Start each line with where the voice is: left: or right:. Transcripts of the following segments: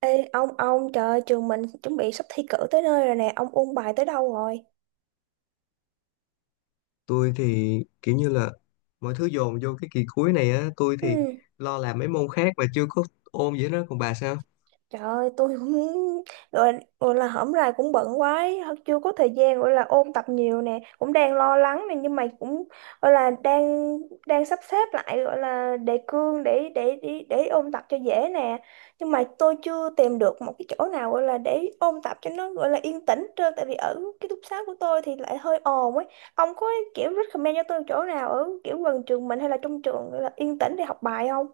right: Ê, ông trời trường mình chuẩn bị sắp thi cử tới nơi rồi nè, ông ôn bài tới đâu rồi?
left: Tôi thì kiểu như là mọi thứ dồn vô cái kỳ cuối này á. Tôi
right: Ừ.
left: lo làm mấy môn khác mà chưa có ôn gì đó. Còn bà sao?
right: Trời ơi, tôi cũng gọi, gọi là hổm rày cũng bận quá ấy, chưa có thời gian gọi là ôn tập nhiều nè, cũng đang lo lắng nè nhưng mà cũng gọi là đang đang sắp xếp lại gọi là đề cương để ôn tập cho dễ nè. Nhưng mà tôi chưa tìm được một cái chỗ nào gọi là để ôn tập cho nó gọi là yên tĩnh trơn, tại vì ở cái ký túc xá của tôi thì lại hơi ồn ấy. Ông có kiểu recommend cho tôi chỗ nào ở kiểu gần trường mình hay là trong trường gọi là yên tĩnh để học bài không?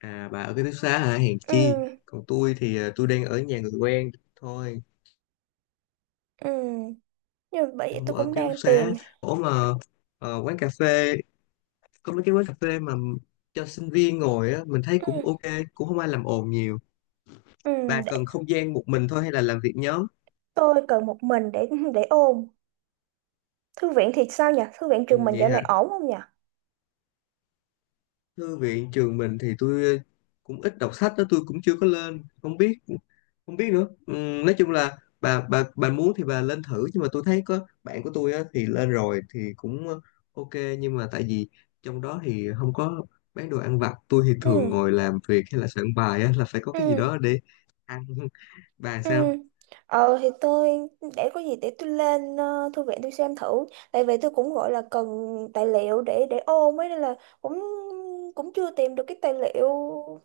left: À, bà ở ký túc xá hả? Hèn chi.
right: Ừ,
left: Còn tôi thì tôi đang ở nhà người quen thôi,
right: ừ. Nhưng mà bởi vậy tôi
left: không ở
right: cũng
left: ký túc
right: đang
left: xá.
right: tìm.
left: Ủa mà ờ, quán cà phê có mấy cái quán cà phê mà cho sinh viên ngồi á, mình thấy cũng
right: Ừ,
left: ok, cũng không ai làm ồn nhiều.
right: ừ,
left: Bà
right: để
left: cần không gian một mình thôi hay là làm việc nhóm?
right: tôi cần một mình để ôn. Thư viện thì sao nhỉ? Thư viện trường
left: Ừ,
right: mình
left: vậy
right: dạo
left: hả.
right: này ổn không nhỉ?
left: Thư viện trường mình thì tôi cũng ít đọc sách đó, tôi cũng chưa có lên, không biết nữa. Nói chung là bà muốn thì bà lên thử, nhưng mà tôi thấy có bạn của tôi á, thì lên rồi thì cũng ok. Nhưng mà tại vì trong đó thì không có bán đồ ăn vặt, tôi thì thường
right: Ừ,
left: ngồi làm việc hay là soạn bài á, là phải có cái gì
right: ừ.
left: đó để ăn bà
right: Ừ.
left: sao?
right: Ờ thì tôi, để có gì để tôi lên thư viện tôi xem thử, tại vì tôi cũng gọi là cần tài liệu để ôn ấy, nên là cũng cũng chưa tìm được cái tài liệu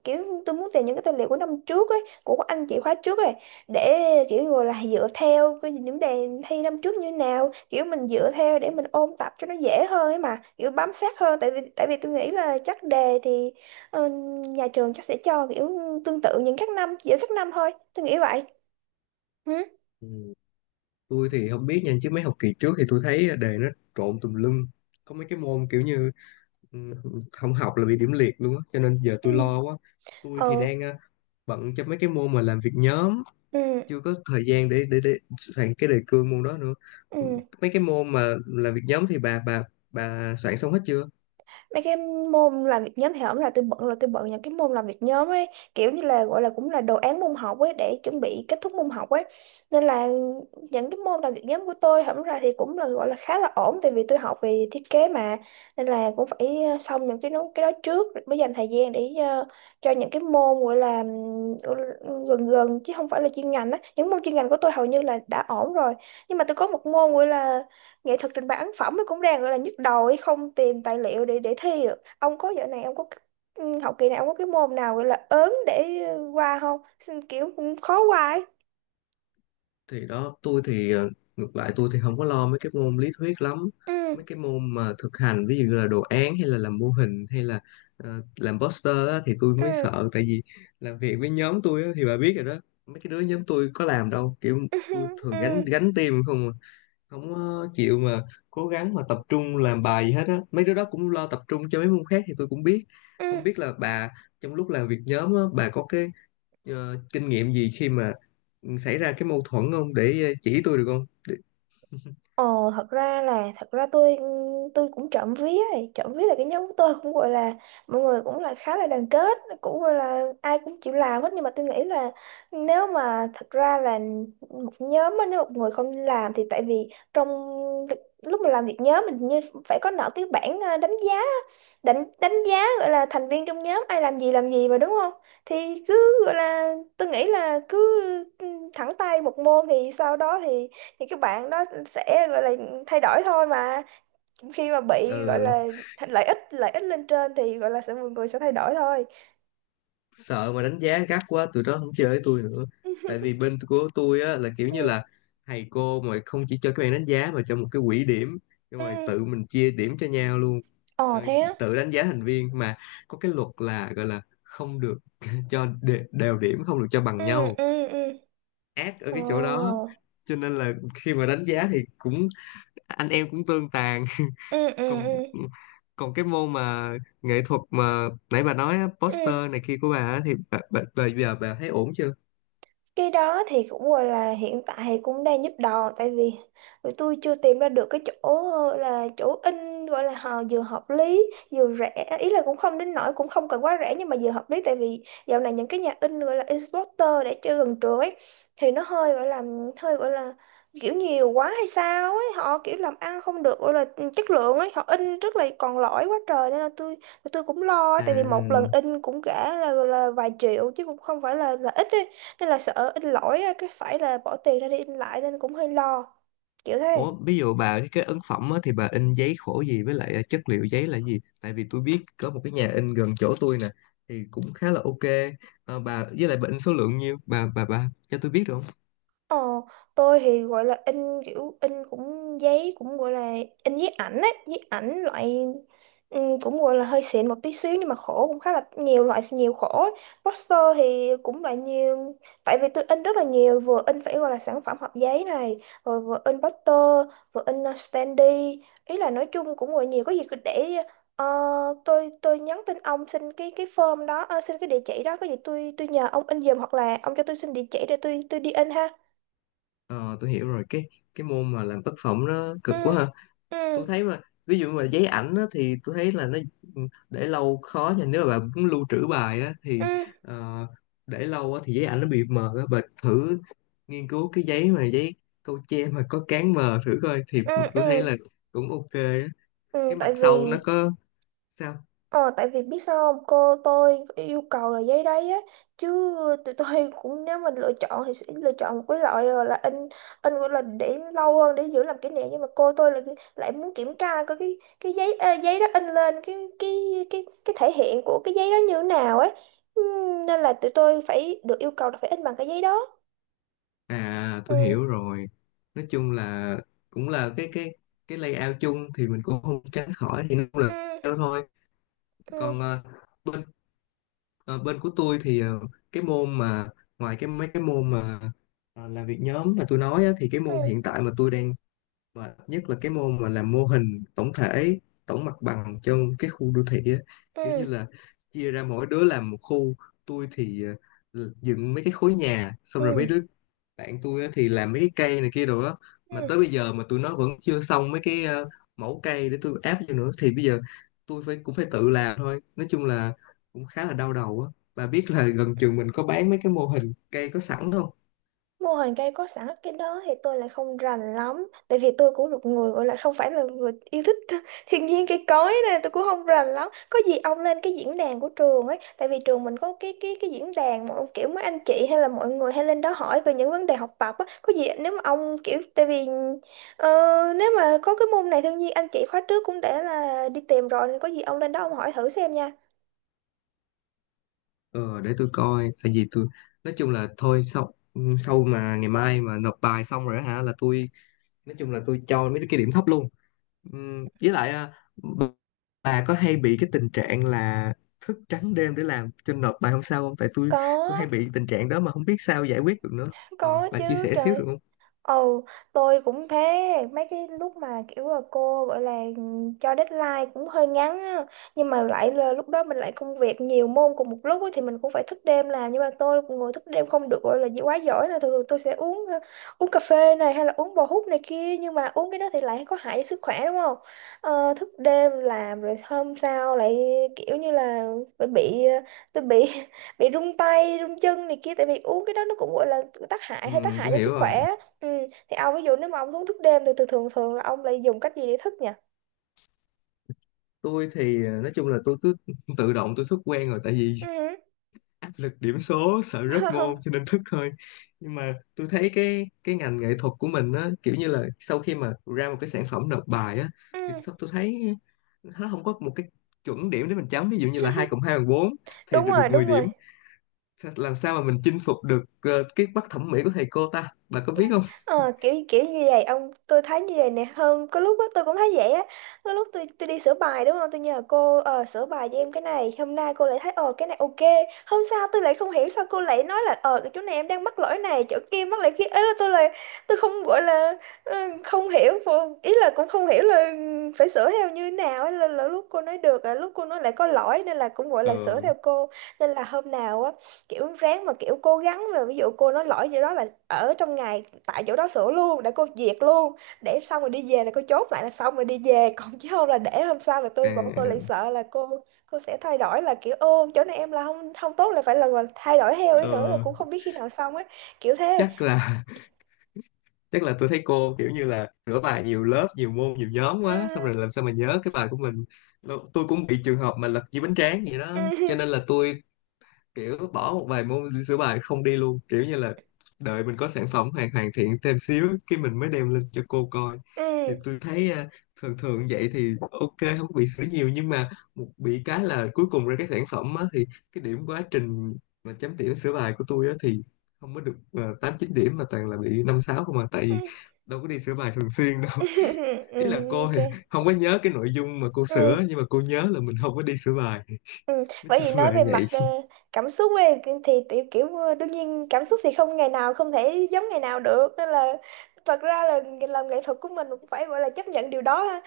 right: kiểu, tôi muốn tìm những cái tài liệu của năm trước ấy, của các anh chị khóa trước ấy, để kiểu gọi là dựa theo cái những đề thi năm trước như nào, kiểu mình dựa theo để mình ôn tập cho nó dễ hơn ấy, mà kiểu bám sát hơn, tại vì tôi nghĩ là chắc đề thì ờ, nhà trường chắc sẽ cho kiểu tương tự những các năm, giữa các năm thôi, tôi nghĩ vậy. Ừ.
left: Ừ, tôi thì không biết nha, chứ mấy học kỳ trước thì tôi thấy đề nó trộn tùm lum. Có mấy cái môn kiểu như, ừ, không học là bị điểm liệt luôn á, cho nên giờ tôi
right: Ừ.
left: lo quá. Tôi thì
right: Ừ.
left: đang bận cho mấy cái môn mà làm việc nhóm,
right: Ừ.
left: chưa có thời gian để soạn cái đề cương môn đó nữa. Ừ,
right: Ừ.
left: mấy cái môn mà làm việc nhóm thì bà soạn xong hết chưa?
right: Mấy cái môn làm việc nhóm thì không, là tôi bận, là tôi bận những cái môn làm việc nhóm ấy, kiểu như là gọi là cũng là đồ án môn học ấy để chuẩn bị kết thúc môn học ấy, nên là những cái môn làm việc nhóm của tôi hổng ra thì cũng là gọi là khá là ổn, tại vì tôi học về thiết kế mà, nên là cũng phải xong những cái nó cái đó trước mới dành thời gian để cho những cái môn gọi là gần gần chứ không phải là chuyên ngành á, những môn chuyên ngành của tôi hầu như là đã ổn rồi, nhưng mà tôi có một môn gọi là nghệ thuật trình bày ấn phẩm, nó cũng đang gọi là nhức đầu ấy, không tìm tài liệu để thi được. Ông có dạo này ông có, học kỳ này ông có cái môn nào gọi là ớn để qua không? Xin kiểu cũng khó qua ấy.
left: Thì đó, tôi thì ngược lại tôi thì không có lo mấy cái môn lý thuyết lắm.
right: Ừ.
left: Mấy cái môn mà thực hành ví dụ như là đồ án hay là làm mô hình hay là làm poster á, thì tôi
right: Ừ.
left: mới sợ. Tại vì làm việc với nhóm tôi á, thì bà biết rồi đó, mấy cái đứa nhóm tôi có làm đâu, kiểu
right: Ừ.
left: tôi thường
right: Ừ.
left: gánh gánh team không à. Không có chịu mà cố gắng mà tập trung làm bài gì hết á, mấy đứa đó cũng lo tập trung cho mấy môn khác thì tôi cũng biết.
right: Ừ.
left: Không biết là bà trong lúc làm việc nhóm á, bà có cái kinh nghiệm gì khi mà xảy ra cái mâu thuẫn không, để chỉ tôi được không?
right: Ờ, thật ra tôi, tôi cũng trộm vía ấy. Trộm vía là cái nhóm của tôi cũng gọi là mọi người cũng là khá là đoàn kết, cũng gọi là ai cũng chịu làm hết, nhưng mà tôi nghĩ là, nếu mà thật ra là một nhóm á, nếu một người không làm thì, tại vì trong lúc mà làm việc nhóm mình như phải có nợ cái bảng đánh giá, đánh đánh giá gọi là thành viên trong nhóm ai làm gì mà, đúng không? Thì cứ gọi là, tôi nghĩ là cứ ừ, thẳng tay một môn thì sau đó thì các bạn đó sẽ gọi là thay đổi thôi mà, khi mà bị gọi
left: Ờ,
right: là lợi ích lên trên thì gọi là sẽ mọi người sẽ thay đổi thôi.
left: sợ mà đánh giá gắt quá tụi đó không chơi với tôi nữa. Tại vì bên của tôi á là kiểu như
right: Ừ.
left: là thầy cô mà không chỉ cho các bạn đánh giá mà cho một cái quỹ điểm, xong
right: Ừ.
left: rồi tự mình chia điểm cho nhau luôn.
right: Ờ
left: Ờ,
right: thế á.
left: tự đánh giá thành viên mà, có cái luật là gọi là không được cho đều điểm, không được cho
right: Ừ.
left: bằng nhau.
right: Ừ. Ừ.
left: Ác ở
right: Ờ.
left: cái chỗ đó. Cho nên là khi mà đánh giá thì cũng anh em cũng tương tàn.
right: Ừ. Ừ.
left: còn
right: Ừ.
left: còn cái môn mà nghệ thuật mà nãy bà nói á,
right: Ừ.
left: poster này kia của bà á, thì bà giờ bà thấy ổn chưa?
right: Cái đó thì cũng gọi là hiện tại thì cũng đang giúp đòn, tại vì tụi tôi chưa tìm ra được cái chỗ là chỗ in gọi là họ vừa hợp lý vừa rẻ, ý là cũng không đến nỗi cũng không cần quá rẻ nhưng mà vừa hợp lý, tại vì dạo này những cái nhà in gọi là Exporter để chơi gần trường ấy, thì nó hơi gọi là hơi gọi là kiểu nhiều quá hay sao ấy, họ kiểu làm ăn không được gọi là chất lượng ấy, họ in rất là còn lỗi quá trời, nên là tôi cũng lo, tại vì một lần
left: À,
right: in cũng cả là vài triệu chứ cũng không phải là ít ấy. Hay là sợ in lỗi á, cái phải là bỏ tiền ra để in lại nên cũng hơi lo kiểu thế.
left: ủa ví dụ bà cái ấn phẩm á, thì bà in giấy khổ gì, với lại à, chất liệu giấy là gì? Tại vì tôi biết có một cái nhà in gần chỗ tôi nè, thì cũng khá là ok. Ờ, bà với lại bà in số lượng nhiêu, bà cho tôi biết được không?
right: Ờ, tôi thì gọi là in, kiểu in cũng giấy cũng gọi là in giấy ảnh á, giấy ảnh loại, ừ, cũng gọi là hơi xịn một tí xíu nhưng mà khổ cũng khá là nhiều loại nhiều khổ ấy. Poster thì cũng là nhiều, tại vì tôi in rất là nhiều, vừa in phải gọi là sản phẩm hộp giấy này, rồi vừa in poster, vừa in standee, ý là nói chung cũng gọi nhiều, có gì cứ để ờ, tôi nhắn tin ông xin cái form đó, xin cái địa chỉ đó, có gì tôi nhờ ông in giùm, hoặc là ông cho tôi xin địa chỉ để tôi đi in ha.
left: Ờ tôi hiểu rồi, cái môn mà làm tác phẩm nó
right: Ừ.
left: cực quá ha.
right: Ừ.
left: Tôi thấy mà ví dụ mà giấy ảnh á, thì tôi thấy là nó ừ, để lâu khó nha. Nếu mà bạn muốn lưu trữ bài á, thì
right: Ừ.
left: ờ, để lâu á, thì giấy ảnh nó bị mờ á. Bà thử nghiên cứu cái giấy mà giấy câu tre mà có cán mờ thử coi thì
right: Ừ.
left: tôi thấy
right: Ừ,
left: là cũng ok á.
right: ừ.
left: Cái mặt
right: Tại vì,
left: sau nó có sao?
right: ờ, tại vì biết sao không, cô tôi yêu cầu là giấy đấy á, chứ tụi tôi cũng nếu mình lựa chọn thì sẽ lựa chọn một cái loại gọi là in gọi là để lâu hơn để giữ làm kỷ niệm, nhưng mà cô tôi lại lại muốn kiểm tra coi cái giấy, giấy đó in lên cái cái thể hiện của cái giấy đó như thế nào ấy. Ừ, nên là tụi tôi phải được yêu cầu là phải in bằng cái giấy đó.
left: À
right: Ừ.
left: tôi hiểu rồi, nói chung là cũng là cái layout chung thì mình cũng không tránh khỏi, thì nó cũng là
right: Ừ.
left: layout thôi.
right: Ừ.
left: Còn ờ, bên Ờ, bên của tôi thì cái môn mà ngoài cái mấy cái môn mà làm việc nhóm mà tôi nói á, thì cái môn hiện
right: Ừ.
left: tại mà tôi đang mệt nhất là cái môn mà làm mô hình tổng thể, tổng mặt bằng cho cái khu đô thị á. Kiểu như
right: Ừ.
left: là chia ra mỗi đứa làm một khu, tôi thì dựng mấy cái khối nhà xong
right: Ừ.
left: rồi mấy đứa bạn tôi á thì làm mấy cái cây này kia đồ đó. Mà
right: Ừ.
left: tới bây giờ mà tụi nó vẫn chưa xong mấy cái mẫu cây để tôi áp vô nữa, thì bây giờ tôi phải cũng phải tự làm thôi. Nói chung là cũng khá là đau đầu á. Bà biết là gần trường mình có bán mấy cái mô hình cây có sẵn không?
right: Mô hình cây có sẵn cái đó thì tôi lại không rành lắm. Tại vì tôi cũng một người gọi là không phải là người yêu thích thiên nhiên cây cối này, tôi cũng không rành lắm. Có gì ông lên cái diễn đàn của trường ấy, tại vì trường mình có cái cái diễn đàn mà ông kiểu mấy anh chị hay là mọi người hay lên đó hỏi về những vấn đề học tập á. Có gì nếu mà ông kiểu, tại vì ờ, nếu mà có cái môn này thiên nhiên, anh chị khóa trước cũng đã là đi tìm rồi, nên có gì ông lên đó ông hỏi thử xem nha.
left: Ờ, để tôi coi. Tại vì tôi nói chung là thôi sau sau mà ngày mai mà nộp bài xong rồi á hả là tôi nói chung là tôi cho mấy cái điểm thấp luôn. Với lại à, bà có hay bị cái tình trạng là thức trắng đêm để làm cho nộp bài hôm sau không? Tại tôi hay
right: Có,
left: bị tình trạng đó mà không biết sao giải quyết được nữa. Ờ,
right: có
left: bà chia
right: chứ
left: sẻ xíu được
right: trời.
left: không?
right: Ừ, tôi cũng thế, mấy cái lúc mà kiểu là cô gọi là cho deadline cũng hơi ngắn á, nhưng mà lại là lúc đó mình lại công việc nhiều môn cùng một lúc á, thì mình cũng phải thức đêm làm, nhưng mà tôi cũng ngồi thức đêm không được, gọi là gì quá giỏi, là thường thường tôi sẽ uống uống cà phê này hay là uống bò hút này kia, nhưng mà uống cái đó thì lại có hại cho sức khỏe đúng không? Ờ, thức đêm làm rồi hôm sau lại kiểu như là bị, tôi bị bị run tay, run chân này kia, tại vì uống cái đó nó cũng gọi là tác hại
left: Tôi
right: cho sức
left: hiểu rồi.
right: khỏe. Ừ. Thì ông ví dụ nếu mà ông uống thuốc đêm thì thường thường thường là ông lại dùng cách gì để thức nhỉ?
left: Tôi thì à, nói chung là tôi cứ tự động, tôi xuất quen rồi. Tại vì
right: Ừ.
left: áp lực điểm số, sợ rớt môn cho nên thức thôi. Nhưng mà tôi thấy cái ngành nghệ thuật của mình á, kiểu như là sau khi mà ra một cái sản phẩm nộp bài á, thì
right: Ừ.
left: sao tôi thấy nó không có một cái chuẩn điểm để mình chấm. Ví dụ như là hai cộng hai bằng bốn thì
right: Đúng
left: được được
right: rồi,
left: 10
right: đúng
left: điểm.
right: rồi.
left: Làm sao mà mình chinh phục được cái mắt thẩm mỹ của thầy cô ta, bà có biết không?
right: Ờ, kiểu kiểu như vậy ông, tôi thấy như vậy nè, hơn có lúc á tôi cũng thấy vậy á, có lúc tôi đi sửa bài đúng không, tôi nhờ cô sửa bài cho em cái này, hôm nay cô lại thấy ờ cái này ok, hôm sau tôi lại không hiểu sao cô lại nói là ờ cái chỗ này em đang mắc lỗi này chỗ kia mắc lỗi kia ấy, là tôi không gọi là ờ, không hiểu ý là cũng không hiểu là phải sửa theo như thế nào ấy, là lúc cô nói được là lúc cô nói lại có lỗi, nên là cũng gọi
left: Ờ,
right: là sửa theo cô, nên là hôm nào á kiểu ráng mà kiểu cố gắng mà, ví dụ cô nói lỗi gì đó là ở trong ngày tại chỗ đó sửa luôn để cô duyệt luôn, để xong rồi đi về là cô chốt lại là xong rồi đi về còn chứ không là để hôm sau là
left: à,
right: bọn tôi lại sợ là cô sẽ thay đổi là kiểu ô chỗ này em là không không tốt, là phải là thay đổi theo ấy nữa là
left: ờ,
right: cũng không biết khi nào xong ấy, kiểu thế.
left: chắc là Tức là tôi thấy cô kiểu như là sửa bài nhiều lớp, nhiều môn, nhiều nhóm
right: Ừ,
left: quá. Xong rồi làm sao mà nhớ cái bài của mình. Tôi cũng bị trường hợp mà lật dưới bánh tráng vậy đó. Cho
right: ừ,
left: nên là tôi kiểu bỏ một vài môn sửa bài không đi luôn, kiểu như là đợi mình có sản phẩm hoàn hoàn thiện thêm xíu cái mình mới đem lên cho cô coi.
right: ừ,
left: Thì tôi thấy à, thường thường vậy thì ok, không có bị sửa nhiều, nhưng mà một bị cái là cuối cùng ra cái sản phẩm á, thì cái điểm quá trình mà chấm điểm sửa bài của tôi á, thì không có được 8 9 điểm mà toàn là bị 5 6 không à. Tại
right: ừ,
left: vì đâu có đi sửa bài thường xuyên đâu.
right: ừ,
left: Ý là
right: ừ,
left: cô
right: ok.
left: thì không có nhớ cái nội dung mà cô
right: Ừ,
left: sửa nhưng mà cô nhớ là mình không có đi sửa bài.
right: ừ.
left: Nói
right: Bởi vì
left: chung là
right: nói về
left: vậy.
right: mặt cảm xúc ấy thì tiểu kiểu ờ, đương nhiên cảm xúc thì không ngày nào không thể giống ngày nào được, nên là thật ra là làm nghệ thuật của mình cũng phải gọi là chấp nhận điều đó ha,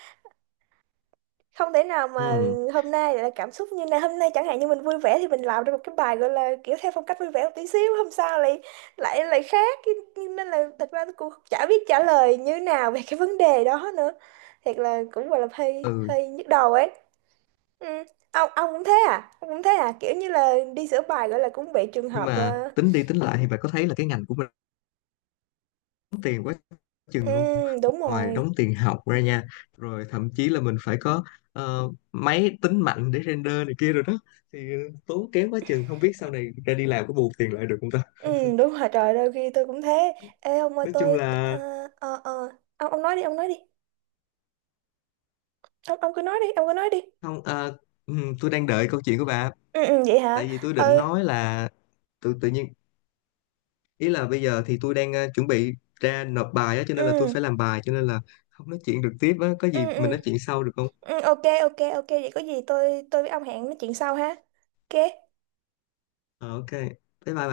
right: không thể nào mà
left: Ừ.
right: hôm nay lại là cảm xúc như này, hôm nay chẳng hạn như mình vui vẻ thì mình làm ra một cái bài gọi là kiểu theo phong cách vui vẻ một tí xíu, hôm sau lại lại lại khác, nên là thật ra tôi cũng chả biết trả lời như nào về cái vấn đề đó nữa, thiệt là cũng gọi là hơi
left: Ừ
right: hơi nhức đầu ấy. Ừ. Ông cũng thế à? Ông cũng thế à kiểu như là đi sửa bài gọi là cũng bị trường
left: nhưng
right: hợp
left: mà
right: ờ,
left: tính đi tính lại thì bạn có thấy là cái ngành của mình đóng tiền quá
right: ừ,
left: chừng không?
right: đúng
left: Ngoài
right: rồi.
left: đóng tiền học ra nha, rồi thậm chí là mình phải có máy tính mạnh để render này kia rồi đó. Thì tốn kém quá chừng, không biết sau này ra đi làm có bù tiền lại được không ta.
right: Ừ, đúng rồi trời, đôi khi tôi cũng thế. Ê ông ơi
left: Nói chung
right: tôi, ờ,
left: là
right: ờ ờ, ông nói đi ông nói đi, ông cứ nói đi ông cứ nói đi.
left: không tôi đang đợi câu chuyện của bà.
right: Ừ, ừ, vậy hả.
left: Tại vì tôi định
right: Ừ.
left: nói là tự tự nhiên ý là bây giờ thì tôi đang chuẩn bị ra nộp bài á, cho nên là tôi phải
right: Ừ.
left: làm bài, cho nên là không nói chuyện được tiếp á. Có gì
right: Ừ.
left: mình
right: Ừ.
left: nói chuyện sau được không?
right: Ừ, ok ok ok, vậy có gì tôi với ông hẹn nói chuyện sau ha. Ok.
left: Ờ, ok bye. Bye bà.